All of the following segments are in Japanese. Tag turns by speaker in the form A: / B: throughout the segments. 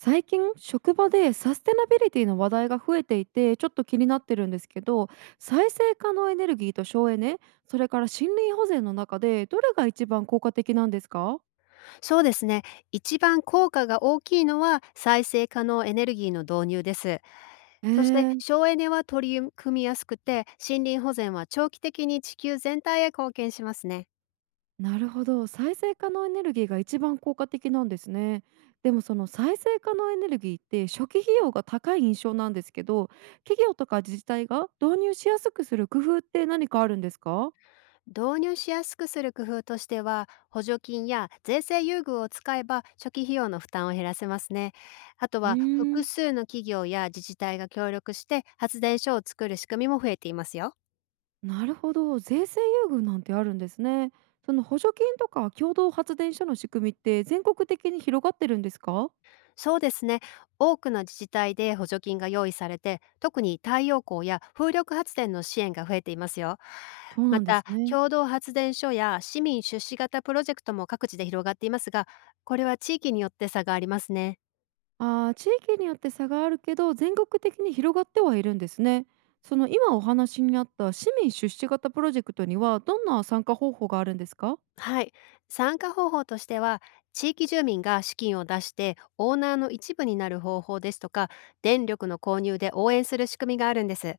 A: 最近職場でサステナビリティの話題が増えていて、ちょっと気になってるんですけど、再生可能エネルギーと省エネ、それから森林保全の中でどれが一番効果的なんですか？
B: そうですね。一番効果が大きいのは再生可能エネルギーの導入です。
A: え
B: そして
A: ー、
B: 省エネは取り組みやすくて森林保全は長期的に地球全体へ貢献しますね。
A: なるほど、再生可能エネルギーが一番効果的なんですね。でも、その再生可能エネルギーって初期費用が高い印象なんですけど、企業とか自治体が導入しやすくする工夫って何かあるんですか？
B: 導入しやすくする工夫としては補助金や税制優遇を使えば初期費用の負担を減らせますね。あと
A: うー
B: は複
A: ん、
B: 数の企業や自治体が協力して発電所を作る仕組みも増えていますよ。
A: なるほど、税制優遇なんてあるんですね。その補助金とか共同発電所の仕組みって全国的に広がってるんですか？
B: そうですね。多くの自治体で補助金が用意されて、特に太陽光や風力発電の支援が増えていますよ。
A: そう
B: ま
A: なんで
B: た、
A: すね。
B: 共同発電所や市民出資型プロジェクトも各地で広がっていますが、これは地域によって差がありますね。
A: ああ、地域によって差があるけど、全国的に広がってはいるんですね。その今お話にあった市民出資型プロジェクトにはどんな参加方法があるんですか？
B: はい。参加方法としては、地域住民が資金を出してオーナーの一部になる方法ですとか、電力の購入で応援する仕組みがあるんです。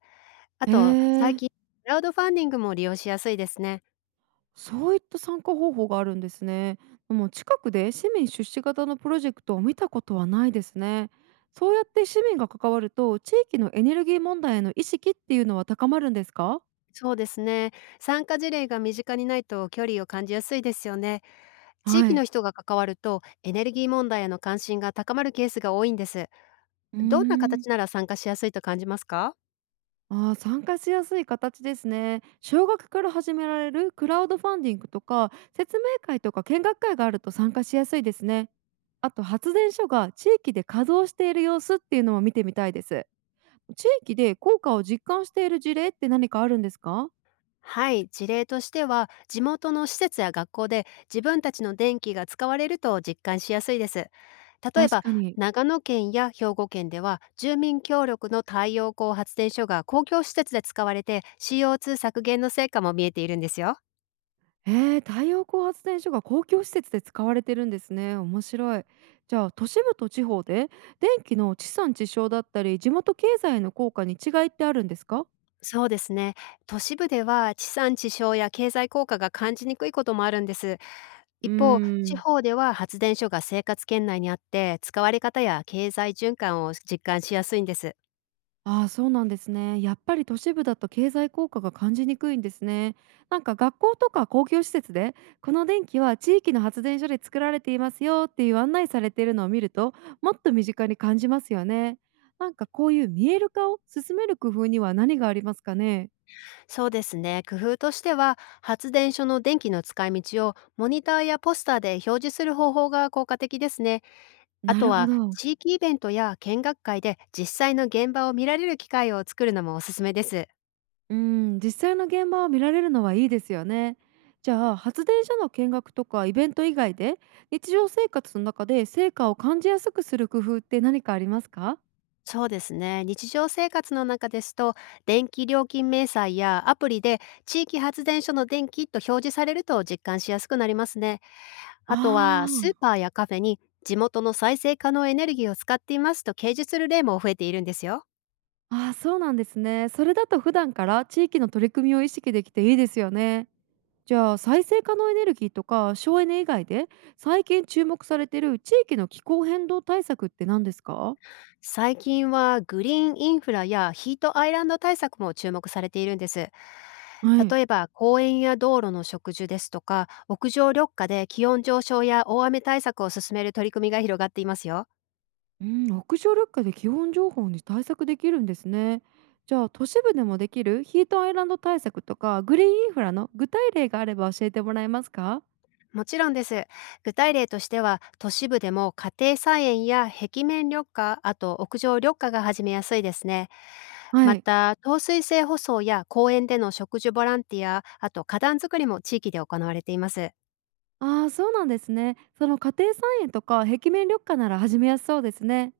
B: あ
A: へ
B: と、最
A: え、
B: 近、クラウドファンディングも利用しやすいですね。
A: そういった参加方法があるんですね。もう近くで市民出資型のプロジェクトを見たことはないですね。そうやって市民が関わると、地域のエネルギー問題への意識っていうのは高まるんですか？
B: そうですね。参加事例が身近にないと距離を感じやすいですよね。地域
A: はい。
B: の人が関わるとエネルギー問題への関心が高まるケースが多いんです。
A: うー
B: どんな
A: ん。
B: 形なら参加しやすいと感じますか？
A: あー、参加しやすい形ですね。小学から始められるクラウドファンディングとか説明会とか見学会があると参加しやすいですね。あと、発電所が地域で稼働している様子っていうのも見てみたいです。地域で効果を実感している事例って何かあるんですか？
B: はい、事例としては地元の施設や学校で自分たちの電気が使われると実感しやすいです。例え
A: 確
B: ば
A: かに。
B: 長野県や兵庫県では住民協力の太陽光発電所が公共施設で使われて CO2 削減の成果も見えているんですよ。
A: えー、太陽光発電所が公共施設で使われてるんですね。面白い。じゃあ、都市部と地方で電気の地産地消だったり地元経済の効果に違いってあるんですか？
B: そうですね。都市部では地産地消や経済効果が感じにくいこともあるんです。
A: うー
B: 一方、地
A: ん。
B: 方では発電所が生活圏内にあって、使われ方や経済循環を実感しやすいんです。
A: ああ、そうなんですね。やっぱり都市部だと経済効果が感じにくいんですね。なんか学校とか公共施設で、この電気は地域の発電所で作られていますよっていう案内されているのを見ると、もっと身近に感じますよね。なんかこういう見える化を進める工夫には何がありますかね。
B: そうですね。工夫としては、発電所の電気の使い道をモニターやポスターで表示する方法が効果的ですね。あ
A: な
B: と
A: るほ
B: は
A: ど。
B: 地域イベントや見学会で実際の現場を見られる機会を作るのもおすすめです。
A: うん、実際の現場を見られるのはいいですよね。じゃあ、発電所の見学とかイベント以外で、日常生活の中で成果を感じやすくする工夫って何かありますか？
B: そうですね。日常生活の中ですと、電気料金明細やアプリで地域発電所の電気と表示されると実感しやすくなりますね。あとは
A: あ
B: スーパーやカフェに地元の再生可能エネルギーを使っていますと掲示する例も増えているんですよ。
A: あ、ああ、そうなんですね。それだと普段から地域の取り組みを意識できていいですよね。じゃあ、再生可能エネルギーとか省エネ以外で、最近注目されている地域の気候変動対策って何ですか？
B: 最近はグリーンインフラやヒートアイランド対策も注目されているんです。
A: はい。
B: 例えば公園や道路の植樹ですとか屋上緑化で気温上昇や大雨対策を進める取り組みが広がっていますよ。
A: うん、屋上緑化で基本情報に対策できるんですね。じゃあ、都市部でもできるヒートアイランド対策とかグリーンインフラの具体例があれば教えてもらえますか？
B: もちろんです。具体例としては都市部でも家庭菜園や壁面緑化、あと屋上緑化が始めやすいですね。
A: は
B: ま
A: い。
B: た糖水性舗装や公園での植樹ボランティア、あと花壇作りも地域で行われています。
A: ああ、そうなんですね。その家庭菜園とか壁面緑化なら始めやすそうですね。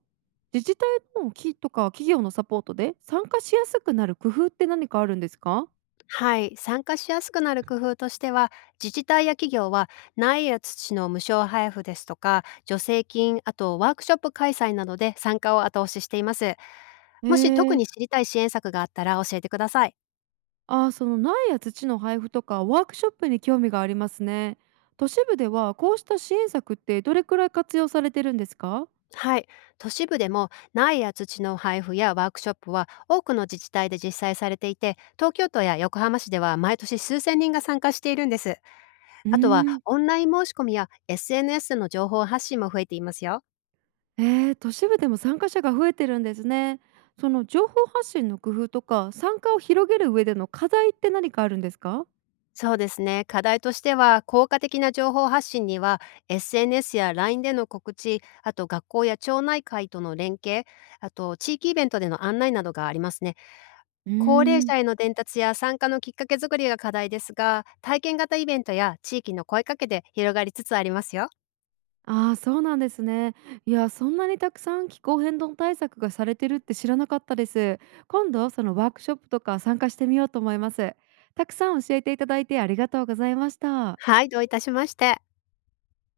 A: 自治体の機とか企業のサポートで参加しやすくなる工夫って何かあるんですか？
B: はい、参加しやすくなる工夫としては、自治体や企業は苗や土の無償配布ですとか助成金、あとワークショップ開催などで参加を後押ししています。
A: え
B: もし特
A: ー、
B: に知りたい支援策があったら教えてください。
A: ああー、その苗や土の配布とかワークショップに興味がありますね。都市部ではこうした支援策ってどれくらい活用されてるんですか？
B: はい。都市部でも苗や土の配布やワークショップは多くの自治体で実際されていて、東京都や横浜市では毎年数千人が参加しているんです。
A: うー
B: あとは
A: ん。
B: オンライン申し込みや SNS の情報発信も増えていますよ。
A: えー、都市部でも参加者が増えてるんですね。その情報発信の工夫とか参加を広げる上での課題って何かあるんですか？
B: そうですね。課題としては、効果的な情報発信には、SNS や LINE での告知、あと学校や町内会との連携、あと地域イベントでの案内などがありますね。
A: うー
B: 高齢
A: ん。
B: 者への伝達や参加のきっかけ作りが課題ですが、体験型イベントや地域の声かけで広がりつつありますよ。
A: ああ、そうなんですね。いや、そんなにたくさん気候変動対策がされてるって知らなかったです。今度、そのワークショップとか参加してみようと思います。たくさん教えていただいてありがとうございました。
B: はい、どういたしまして。